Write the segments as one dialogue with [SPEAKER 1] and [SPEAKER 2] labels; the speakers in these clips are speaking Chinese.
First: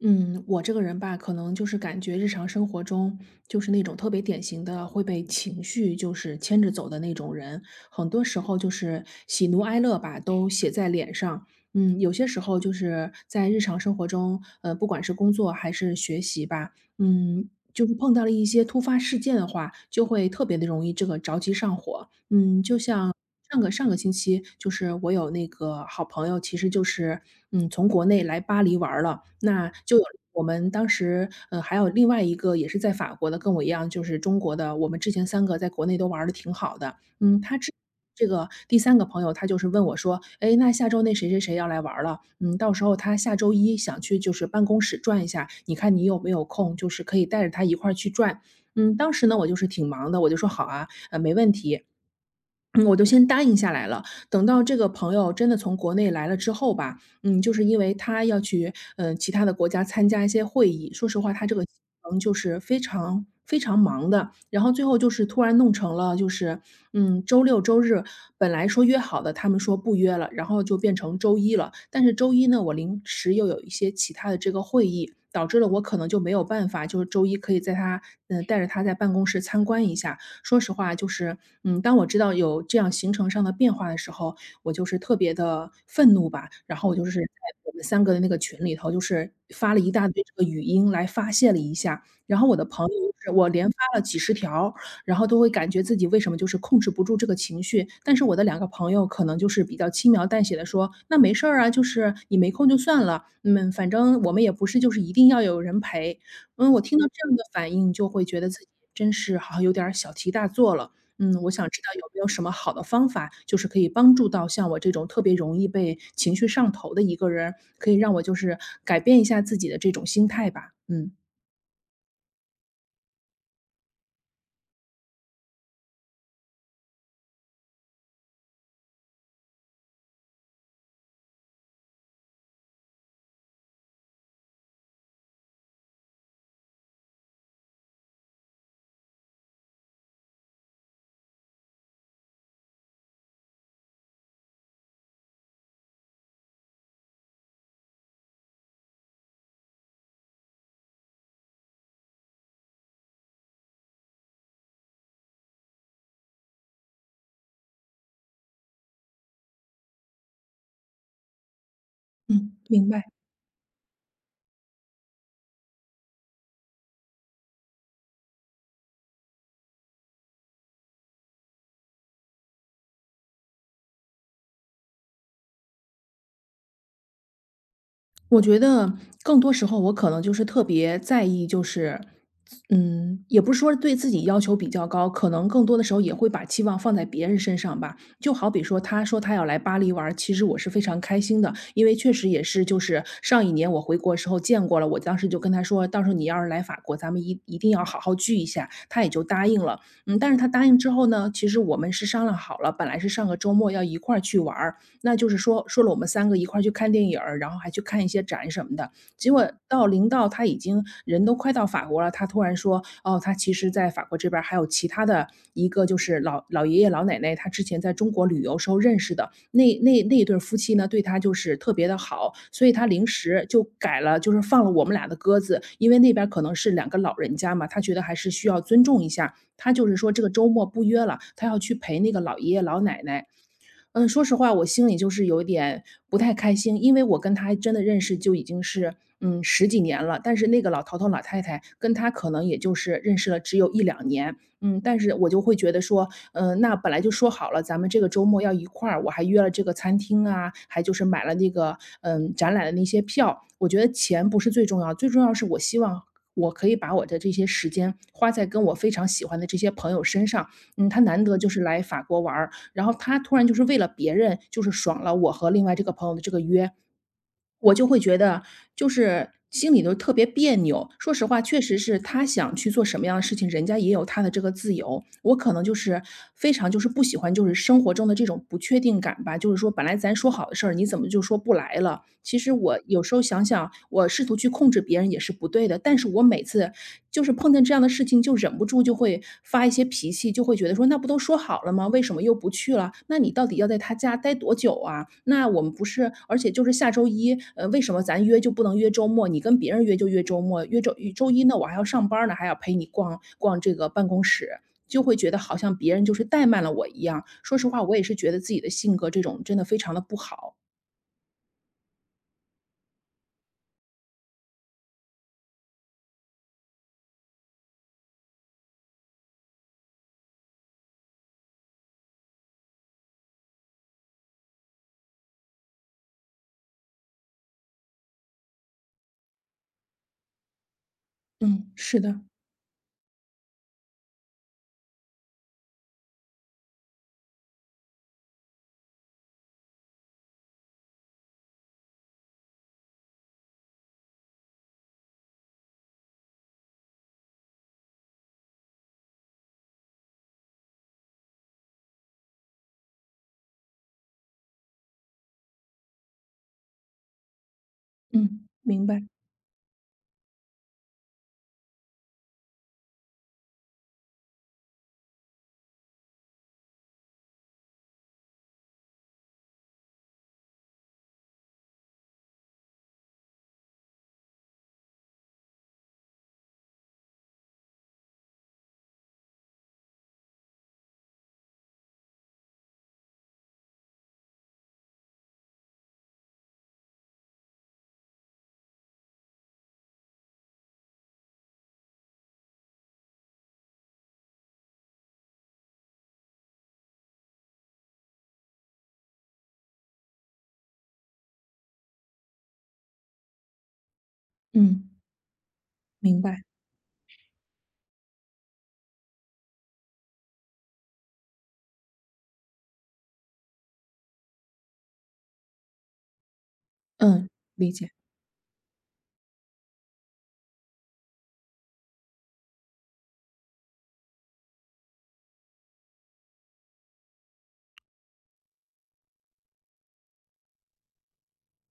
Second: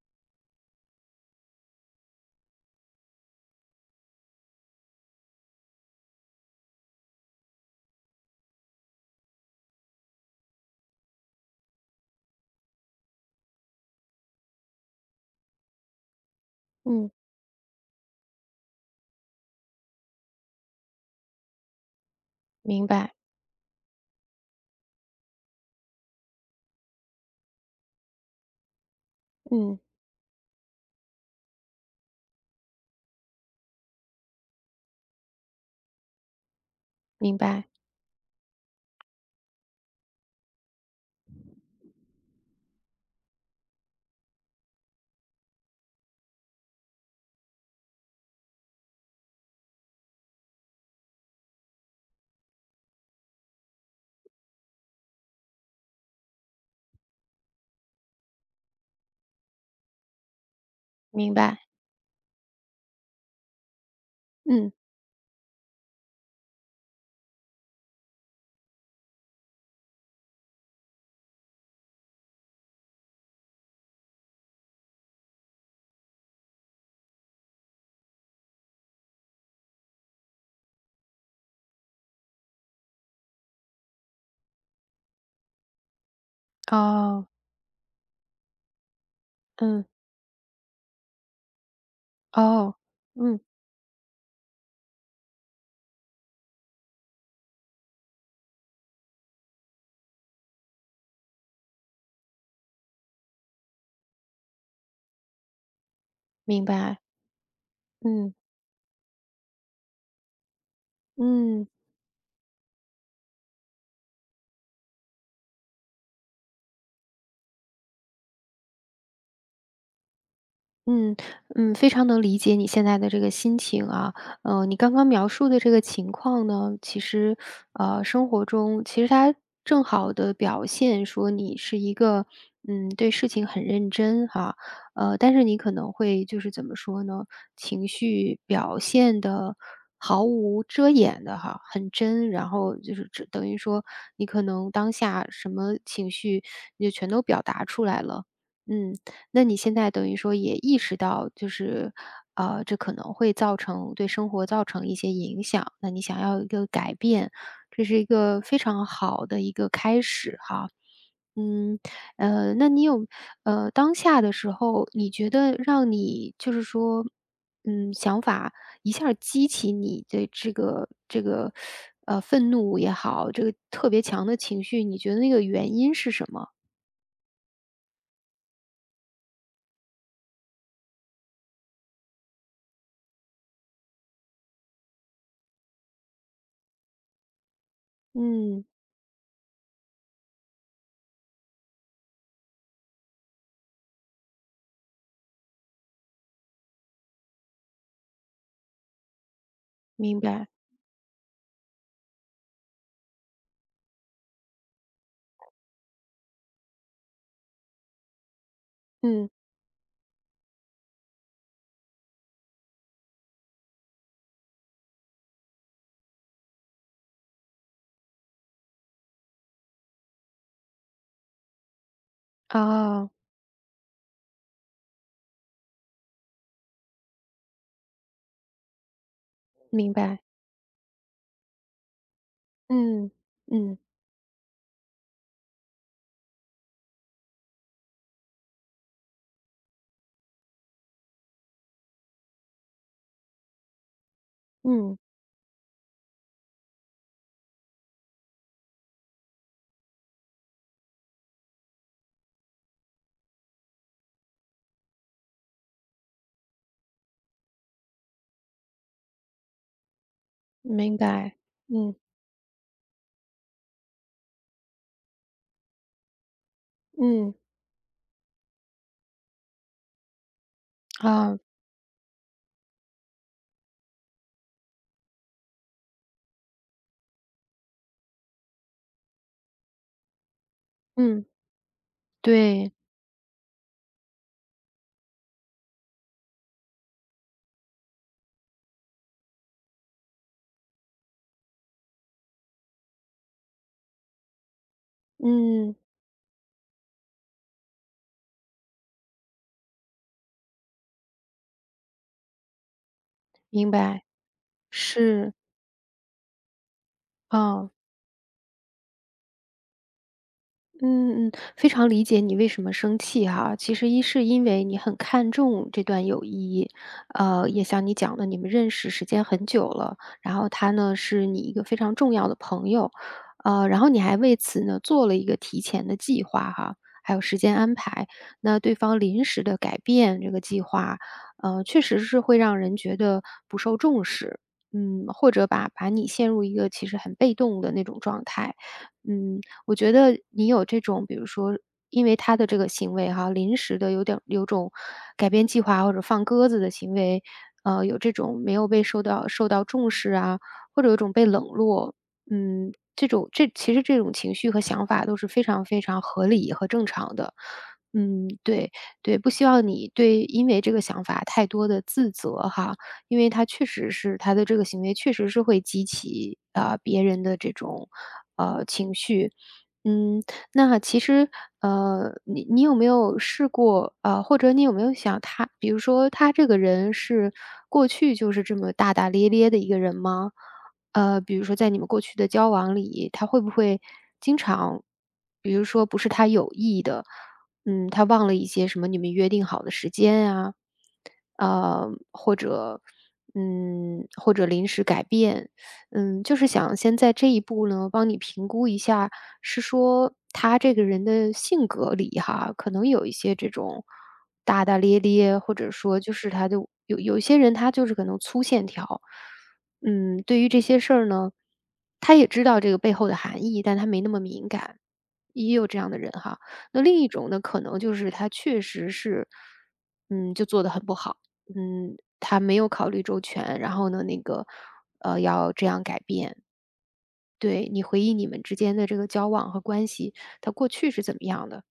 [SPEAKER 1] 嗯，我这个人吧，可能就是感觉日常生活中就是那种特别典型的会被情绪就是牵着走的那种人，很多时候就是喜怒哀乐吧都写在脸上。有些时候就是在日常生活中，不管是工作还是学习吧，
[SPEAKER 2] 嗯，
[SPEAKER 1] 就是碰到了一些突发事件的话，就会特别的容易这个着急上火。嗯，就
[SPEAKER 2] 明
[SPEAKER 1] 像
[SPEAKER 2] 白，
[SPEAKER 1] 上个星期，就是我有那个好朋友，其实就是，从国内来巴黎玩儿了，那
[SPEAKER 2] 嗯，
[SPEAKER 1] 就有我们当时，还有另外一个也是在法国的，跟我一样就是中国的，我们之前三个在国内都玩的挺好的。
[SPEAKER 2] 明
[SPEAKER 1] 嗯，他
[SPEAKER 2] 白，
[SPEAKER 1] 之这个第三个朋友他就是问我说："哎，那下周那谁谁谁要来玩儿了，嗯，到时候他下周一想去就是办公室转一下，你看你有没有空，就是可以带着他一块儿去转。"当时呢，我就是挺忙的，我就说："好啊，没问题。"嗯，我就先答应下来了。等到这个朋友真的从国内来了之后吧，就是因为他要去，其他的国家参加一些会议，说实话，
[SPEAKER 2] 明
[SPEAKER 1] 他这
[SPEAKER 2] 白，
[SPEAKER 1] 个就是非常非常忙的。然后
[SPEAKER 2] 嗯，
[SPEAKER 1] 最后就是突然弄成了，就是周六周日本来说约好的，他们说不约了，然后就变成周一了。但是周一呢，我临时又有一些其他的这个会议，导致了我可能就没有办法，就是周一可以在他带着他在办公室参观一下。说实话，就是当我知道有这样行程上的变化的时候，我就是特别的愤怒吧，然后我就是在
[SPEAKER 2] 哦，
[SPEAKER 1] 我们三个的那个群里头，就是发了
[SPEAKER 2] 嗯，
[SPEAKER 1] 一大堆这个语音来发泄了一下。然后我的
[SPEAKER 2] 哦，
[SPEAKER 1] 朋友就是
[SPEAKER 2] 嗯，
[SPEAKER 1] 我连发了几十条，然后都会感觉自己为什么就是控制不住这个情绪，但是我的两个朋友可能就是比较轻描淡写的说："那没事儿啊，就是你没空就算了，嗯，反正我们也不是就是一定要有人陪。"
[SPEAKER 2] 明
[SPEAKER 1] 我听
[SPEAKER 2] 白，
[SPEAKER 1] 到这样的反应就会
[SPEAKER 2] 嗯，
[SPEAKER 1] 觉得自己真是好像有点儿小题大做了。我
[SPEAKER 2] 嗯。
[SPEAKER 1] 想知道有没有什么好的方法，就是可以帮助到像我这种特别容易被情绪上头的一个人，可以让我就是改变一下自己的这种心态吧。嗯。
[SPEAKER 2] 嗯嗯，非常能理解你现在的这个心情啊。你刚刚描述的这个情况呢，其实，生活中其实它正好的表现说你是一个，对事情很认真哈，但是你可能会就是怎么说呢，情绪表现的毫无遮掩的哈，很真，然后就是只等于说你可能当下什么情绪你就全都表达出来了，嗯。那你现在等于说也意识到，就是，这可能会造成对生活造成一些影响，那你想要一个改变，这是一个非常好的一个开始哈。嗯，
[SPEAKER 1] 嗯，
[SPEAKER 2] 那你
[SPEAKER 1] 明
[SPEAKER 2] 有
[SPEAKER 1] 白。
[SPEAKER 2] 当下的时候，你觉得让你就是说，想法一下儿激起你的这个，愤怒也好，这个特别强的情绪，你觉得那个原因是什么？
[SPEAKER 1] 我觉得更多时候我可能就是特别在意，就是也不是说对自己要求比较高，可能更多的时候也会把期望放在别人身上吧。就好比
[SPEAKER 2] 嗯，
[SPEAKER 1] 说，他说他要来巴黎玩儿其实我是非常开心的，因为确实也是就是上一年我回国时候见过了，我当时就跟他说，到时候你要是来法国，咱们一定要好好聚一下，他也就答应了。
[SPEAKER 2] 明
[SPEAKER 1] 但是他
[SPEAKER 2] 白，
[SPEAKER 1] 答应之后呢，其实我们是商量好了，本来是上个周末要一块儿去玩儿那就是说说了我们三个一块儿去看电影儿，然后还去看一些展什么的。
[SPEAKER 2] 嗯，
[SPEAKER 1] 结果到临到他已经人都快到法国了，他突然说："哦，他其实在法国这边儿还有其他的一个就是老爷爷老奶奶，他之前在中国旅游时候认识的，那对儿夫妻呢，对他就是特别的好。"所以他临
[SPEAKER 2] 啊。
[SPEAKER 1] 时就改了，就是放了我们俩的鸽子，因为那边儿可能是两个老人家嘛，他觉得还是需要尊重一下，他就
[SPEAKER 2] 明
[SPEAKER 1] 是说
[SPEAKER 2] 白，
[SPEAKER 1] 这个周末不约了，他要去陪那个老爷爷老奶
[SPEAKER 2] 嗯，
[SPEAKER 1] 奶。
[SPEAKER 2] 嗯，
[SPEAKER 1] 说实话，我心里就是有点不太开心，因为我跟他真的认识就已经是十几年了，但是那个老头老太太跟他可能也就是认识了只有一两年，
[SPEAKER 2] 嗯，
[SPEAKER 1] 但是我就会觉得说，那本来就说好了，咱们这个周末要一块儿，我还约了这个餐厅啊，还就是买了那个展览的那些票，我觉得钱不是最重要，最重要是我希望我可以把我的这些时间花在跟我非常喜欢的这些朋友身上。
[SPEAKER 2] 明
[SPEAKER 1] 他难
[SPEAKER 2] 白，
[SPEAKER 1] 得就是来
[SPEAKER 2] 嗯，
[SPEAKER 1] 法国玩儿，然后他突然就是为了别人，就是爽了我和另外这个朋友的这个约，
[SPEAKER 2] 嗯，
[SPEAKER 1] 我就会觉得就是心里都特别别扭。说实
[SPEAKER 2] 啊，
[SPEAKER 1] 话，确实是他想去做什么样的事情，人家也有他的这个自由。我可能就是非常就是不喜欢就是生活中的这种不确定感吧，就是说本来咱说好的事儿，你怎么就
[SPEAKER 2] 嗯，
[SPEAKER 1] 说不来了？其实
[SPEAKER 2] 对，
[SPEAKER 1] 我有时候想想，我试图去控制别人也是不对的，但是我每次就是碰见这样的事情就忍不住就会发一些脾气，就会觉得说那不都说好了吗？为什么又不去了？那你到底要在他家待多久啊？那我们
[SPEAKER 2] 嗯，
[SPEAKER 1] 不是，而且就是下周一，为什么咱约就不能约周末？你跟别人约就约周末，约周一呢，我还要上班呢，还要陪你逛逛
[SPEAKER 2] 明
[SPEAKER 1] 这个
[SPEAKER 2] 白，
[SPEAKER 1] 办公室，就会觉
[SPEAKER 2] 是，
[SPEAKER 1] 得好像别人就是怠慢了我一样。说实
[SPEAKER 2] 啊。
[SPEAKER 1] 话，我也是觉得自己的性格这种真的非常的不好。
[SPEAKER 2] 嗯嗯，非常理解你为什么生气哈。其实一是因为你很看重这段友谊，也像你讲的，你们认识时间很久了，然后他呢是你一个非常重要的朋友，然后你还为此呢做了一个提前的计划哈，还有时间安排。那对方临时的改变这个计划，
[SPEAKER 1] 嗯，
[SPEAKER 2] 确
[SPEAKER 1] 是
[SPEAKER 2] 实
[SPEAKER 1] 的，
[SPEAKER 2] 是会让人觉得不受重视，或者把你陷入一个其实很被动的那种状态，嗯。我觉得你有这种，比如说因为他的这个行为哈，临时的有点有种改变计划或者放鸽子的行为，有这种没有被受到重视啊，或者有种被冷落，这种这其实这种情绪和想法都是非常非常合理和正常的。嗯，
[SPEAKER 1] 嗯，
[SPEAKER 2] 对，
[SPEAKER 1] 明白，
[SPEAKER 2] 对，不希望你对因为这个想法太多的自责哈，因为他确实是他的这个行为确实是会激起，别人的这种，情绪。嗯，那其实，你有没有试过啊，或者你有没有想他，比如说他这个人是过去就是这么大大咧咧的一个人吗？比如说在你们过去的交往里，他会不会经常，比如说不是他有意的，他忘了一些什么你们约定好的时间啊，或者，或者临时改变，就是想先在这一步呢，帮你评估一下。是说他这个人的性格里哈，可能有一些这种大大
[SPEAKER 1] 嗯，
[SPEAKER 2] 咧咧，或者说就
[SPEAKER 1] 明
[SPEAKER 2] 是
[SPEAKER 1] 白，
[SPEAKER 2] 他就有一些人他就是可能粗线条，对于这些事儿呢，他也知道这个背后的含义，但他没那么敏感，也有这样的人哈。那另一
[SPEAKER 1] 嗯，
[SPEAKER 2] 种呢，可
[SPEAKER 1] 理
[SPEAKER 2] 能
[SPEAKER 1] 解。
[SPEAKER 2] 就是他确实是，就做的很不好，他没有考虑周全，然后呢，那个要这样改变，对，你回忆你们之间的这个交往和关系，它过去是怎么样的？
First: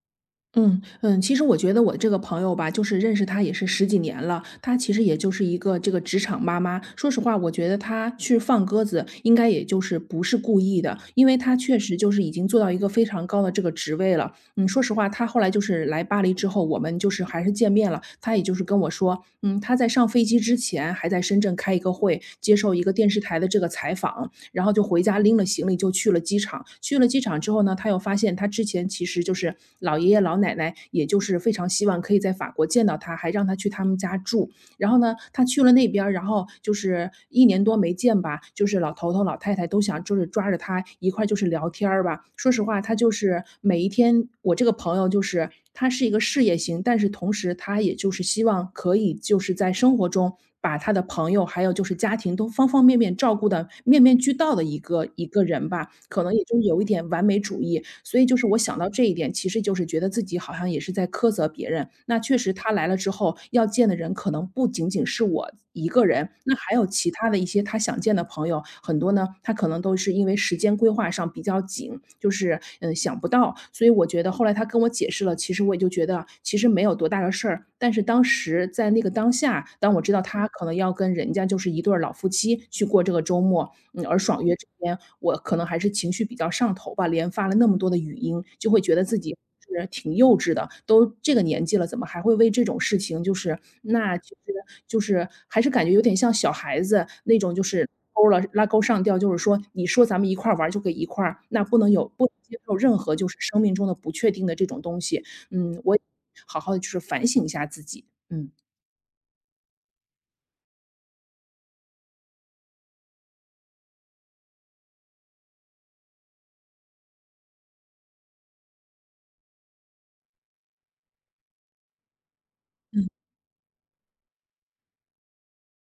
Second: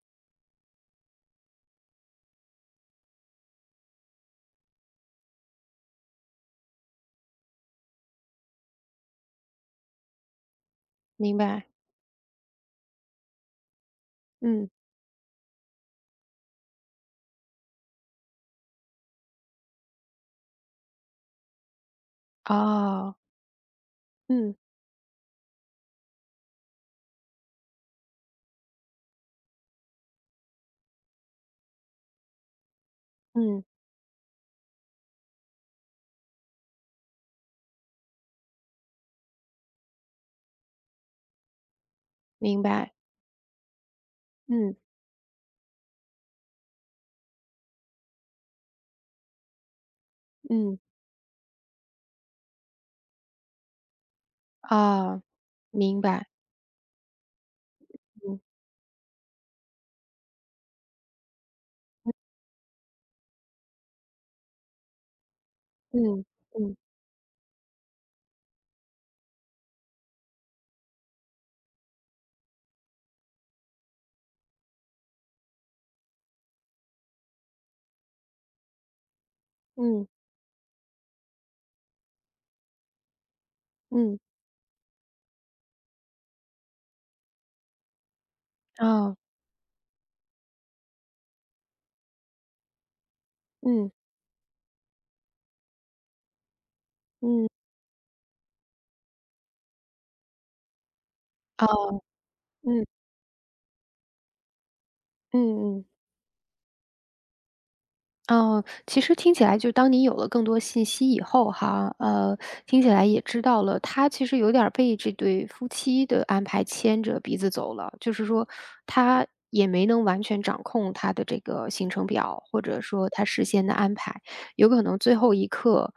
[SPEAKER 1] 嗯嗯，其实我觉得我这个朋友吧，就是认识他也是十几年了，他其实也就是一个这个职场妈妈。说实话，我觉得他去放鸽子，应该也就是不是故意的，因为
[SPEAKER 2] 明
[SPEAKER 1] 他
[SPEAKER 2] 白，
[SPEAKER 1] 确实就是已经做到一个非常高的这个职位了。
[SPEAKER 2] 嗯，
[SPEAKER 1] 说实话，他后来就是来巴黎之后，我们就是还是见面了，他也就是跟我说，他在上飞机之前还在深圳开一个会，接受一个电
[SPEAKER 2] 啊，
[SPEAKER 1] 视台的这个采访，
[SPEAKER 2] 嗯
[SPEAKER 1] 然后就回家拎了行李就去了机场。去了机场之后呢，他又发现他之前其实就是老爷爷老奶奶，也就是非常希望可以在法国见到他，还让他
[SPEAKER 2] 嗯，
[SPEAKER 1] 去他们家住。然后呢，他去了那边然后就是一年多没见吧，就是老头老太太都想就是抓着他一块就是聊天儿吧。说
[SPEAKER 2] 明
[SPEAKER 1] 实话，
[SPEAKER 2] 白，
[SPEAKER 1] 他就是每一天，我这个
[SPEAKER 2] 嗯
[SPEAKER 1] 朋友就是他是一个事业型，但是同时他也就是希望可以就是在生活中把
[SPEAKER 2] 嗯，
[SPEAKER 1] 他的朋友，还有就是家庭都方方面面照顾的面面俱到的一个
[SPEAKER 2] 啊，
[SPEAKER 1] 一个人吧，
[SPEAKER 2] 明
[SPEAKER 1] 可
[SPEAKER 2] 白，
[SPEAKER 1] 能也就有一点完美主义。所以就是
[SPEAKER 2] 嗯
[SPEAKER 1] 我想到这一点，其实就是觉得自己好像也是在苛责别人，那确实他来了之后，要见的人可能不仅仅是我一个
[SPEAKER 2] 嗯
[SPEAKER 1] 人，那还
[SPEAKER 2] 嗯
[SPEAKER 1] 有其他的一些他想见的朋友，很多呢，他可能都是因为时间规划上比较紧，就是，想不到。所以我觉得后来他跟我解释了，其实我也就觉得其实没有多大的事儿，但是当时在那个当下，当我
[SPEAKER 2] 嗯
[SPEAKER 1] 知道他可能要跟人家就是一对儿老夫妻去过这个周末，而
[SPEAKER 2] 嗯，
[SPEAKER 1] 爽约这边，我可能还是情绪比较上头吧，连发了那么多的语音，就会觉得
[SPEAKER 2] 啊
[SPEAKER 1] 自己是挺幼稚的，都这个年纪了，怎么还会为这种事情就是
[SPEAKER 2] 嗯
[SPEAKER 1] 那其实就是还是感觉有点像小孩子那
[SPEAKER 2] 嗯
[SPEAKER 1] 种，就是勾了拉钩上吊，就是说你说咱们一块儿玩儿就给一块儿，那
[SPEAKER 2] 哦，
[SPEAKER 1] 不能
[SPEAKER 2] 啊
[SPEAKER 1] 有不能接受
[SPEAKER 2] 嗯
[SPEAKER 1] 任何就是生命中的不确定的这种东西。
[SPEAKER 2] 嗯嗯。
[SPEAKER 1] 我好好的就是反省一下自己，嗯。
[SPEAKER 2] 哦，其实听起来就当你有了更多信息以后哈，听起来也知道了，他其实有点儿被这对夫妻的安排牵着鼻子走了，就是说他也没能完全掌控他的这个行程表，或者
[SPEAKER 1] 嗯，
[SPEAKER 2] 说他事先的安排，有可能最后一刻，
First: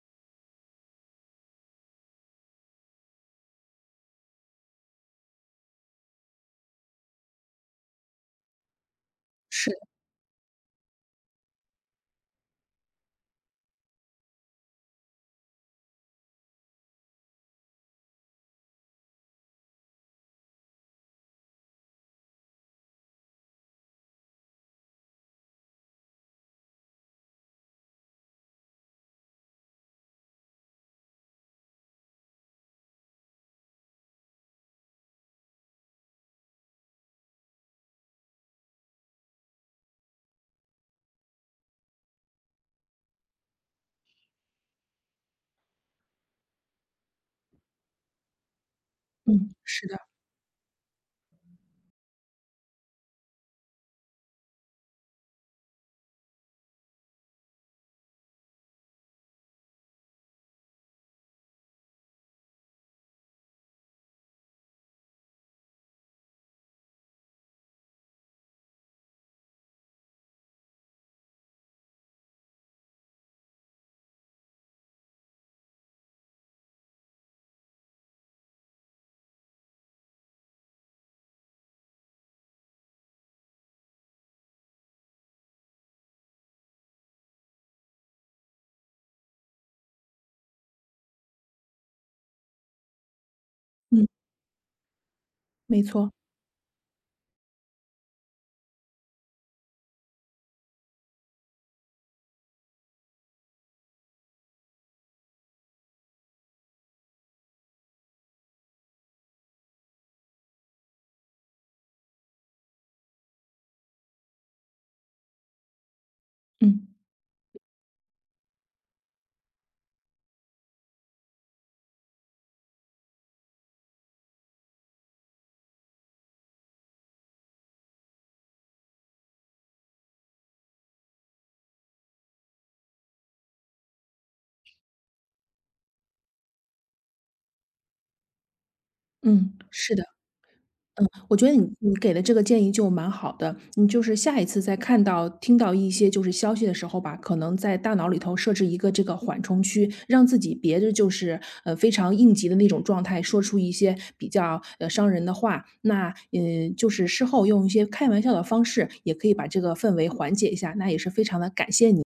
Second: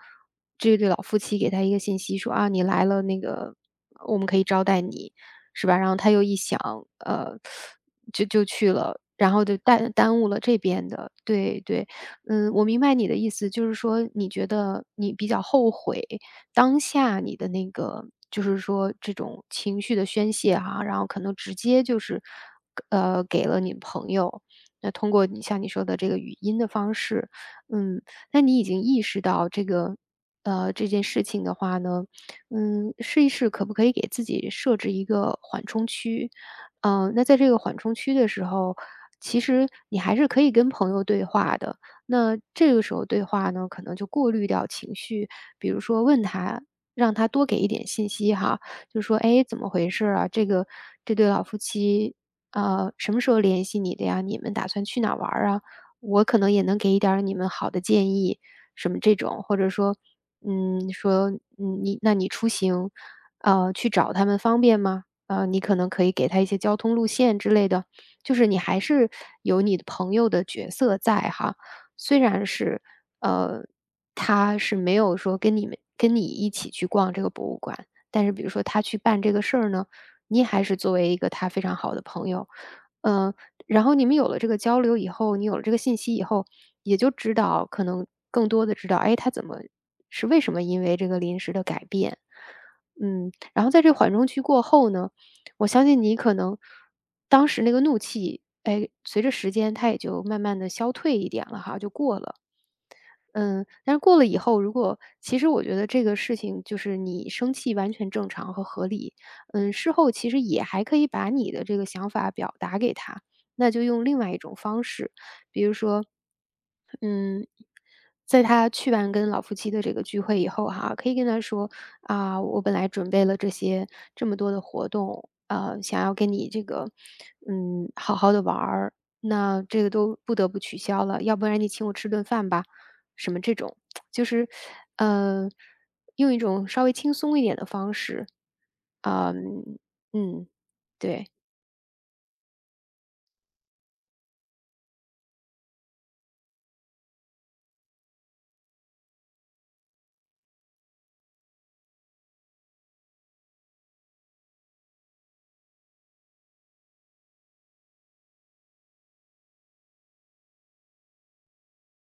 [SPEAKER 2] 这对老夫妻给他一个信息说啊，你来了，那个我们可以招待你，是吧？然后他又一想，呃，就去了，然后就
[SPEAKER 1] 是的，
[SPEAKER 2] 耽误了这边的，对对。嗯，我明白你的意思，就是说你觉得你比较后悔当下你的那个，就是说这种情绪的宣泄哈、然后可能直接就是，给了你朋友。那通过你像你说的这个语音的方式，嗯，那你已经意识到这个，这件事情的话呢，试一试可不可以给自己设置一个缓冲区，那在这个缓冲区的时候，其实你还是可以跟朋友对话的，那这个时候对话呢，可能就过滤掉情绪，比如说问他，让他多给一点信息哈，就说：“哎，
[SPEAKER 1] 嗯，
[SPEAKER 2] 怎么
[SPEAKER 1] 是
[SPEAKER 2] 回
[SPEAKER 1] 的，
[SPEAKER 2] 事儿啊？这对老夫妻，什么时候联系你的呀？你们打算去哪儿玩儿啊？我可能也能给一点儿你们好的建议，什么这种，或者说，嗯，说嗯你出行，去找他们方便吗？”你可能可以给他一些交通路线之类的，就是你还是有你的朋友的角色在哈。虽然是，呃，他是没有说跟你一起去逛这个博物馆，但是比如说他去办这个事儿呢，你还是作为一个他非常好的朋友，嗯，然后你们有了这个交流以后，你有了这个信息以后，也就知道可能更多的知道，哎，他怎么是为什么因为这个临时的改变，然后在这
[SPEAKER 1] 嗯，
[SPEAKER 2] 缓冲期过后呢，我
[SPEAKER 1] 没
[SPEAKER 2] 相信
[SPEAKER 1] 错，
[SPEAKER 2] 你可能当时那个怒气，哎，随着时间它也就慢慢的消退一点了哈，就过了。嗯，但是过了以后，如果其实我觉得这个事情就是你生气完全正常和合理，事后其实也还可以把你的这个想法表达给他，那就用另外一种方式，比如说，
[SPEAKER 1] 嗯。
[SPEAKER 2] 嗯，在他去完跟老夫妻的这个聚会以后哈，可以跟他说啊，我本来准备了这么多的活动，想要跟你这个，好好的玩儿，那这个都不得不取消了，要不然你请我吃顿饭吧。什么这种，就是，嗯，用一种稍微轻松一点的方式，啊，
[SPEAKER 1] 嗯，是的。
[SPEAKER 2] 嗯，对。
[SPEAKER 1] 我觉得你给的这个建议就蛮好的，你就是下一次再看到、听到一些就是消息的时候吧，可能在大脑里头设置一个这个缓冲区，让自己别着就是非常应急的那种状态，说出一些比较伤人的话。那就是事后用一些开玩笑的方式，也可以把这个氛围缓解一下。那也是非常的感谢你。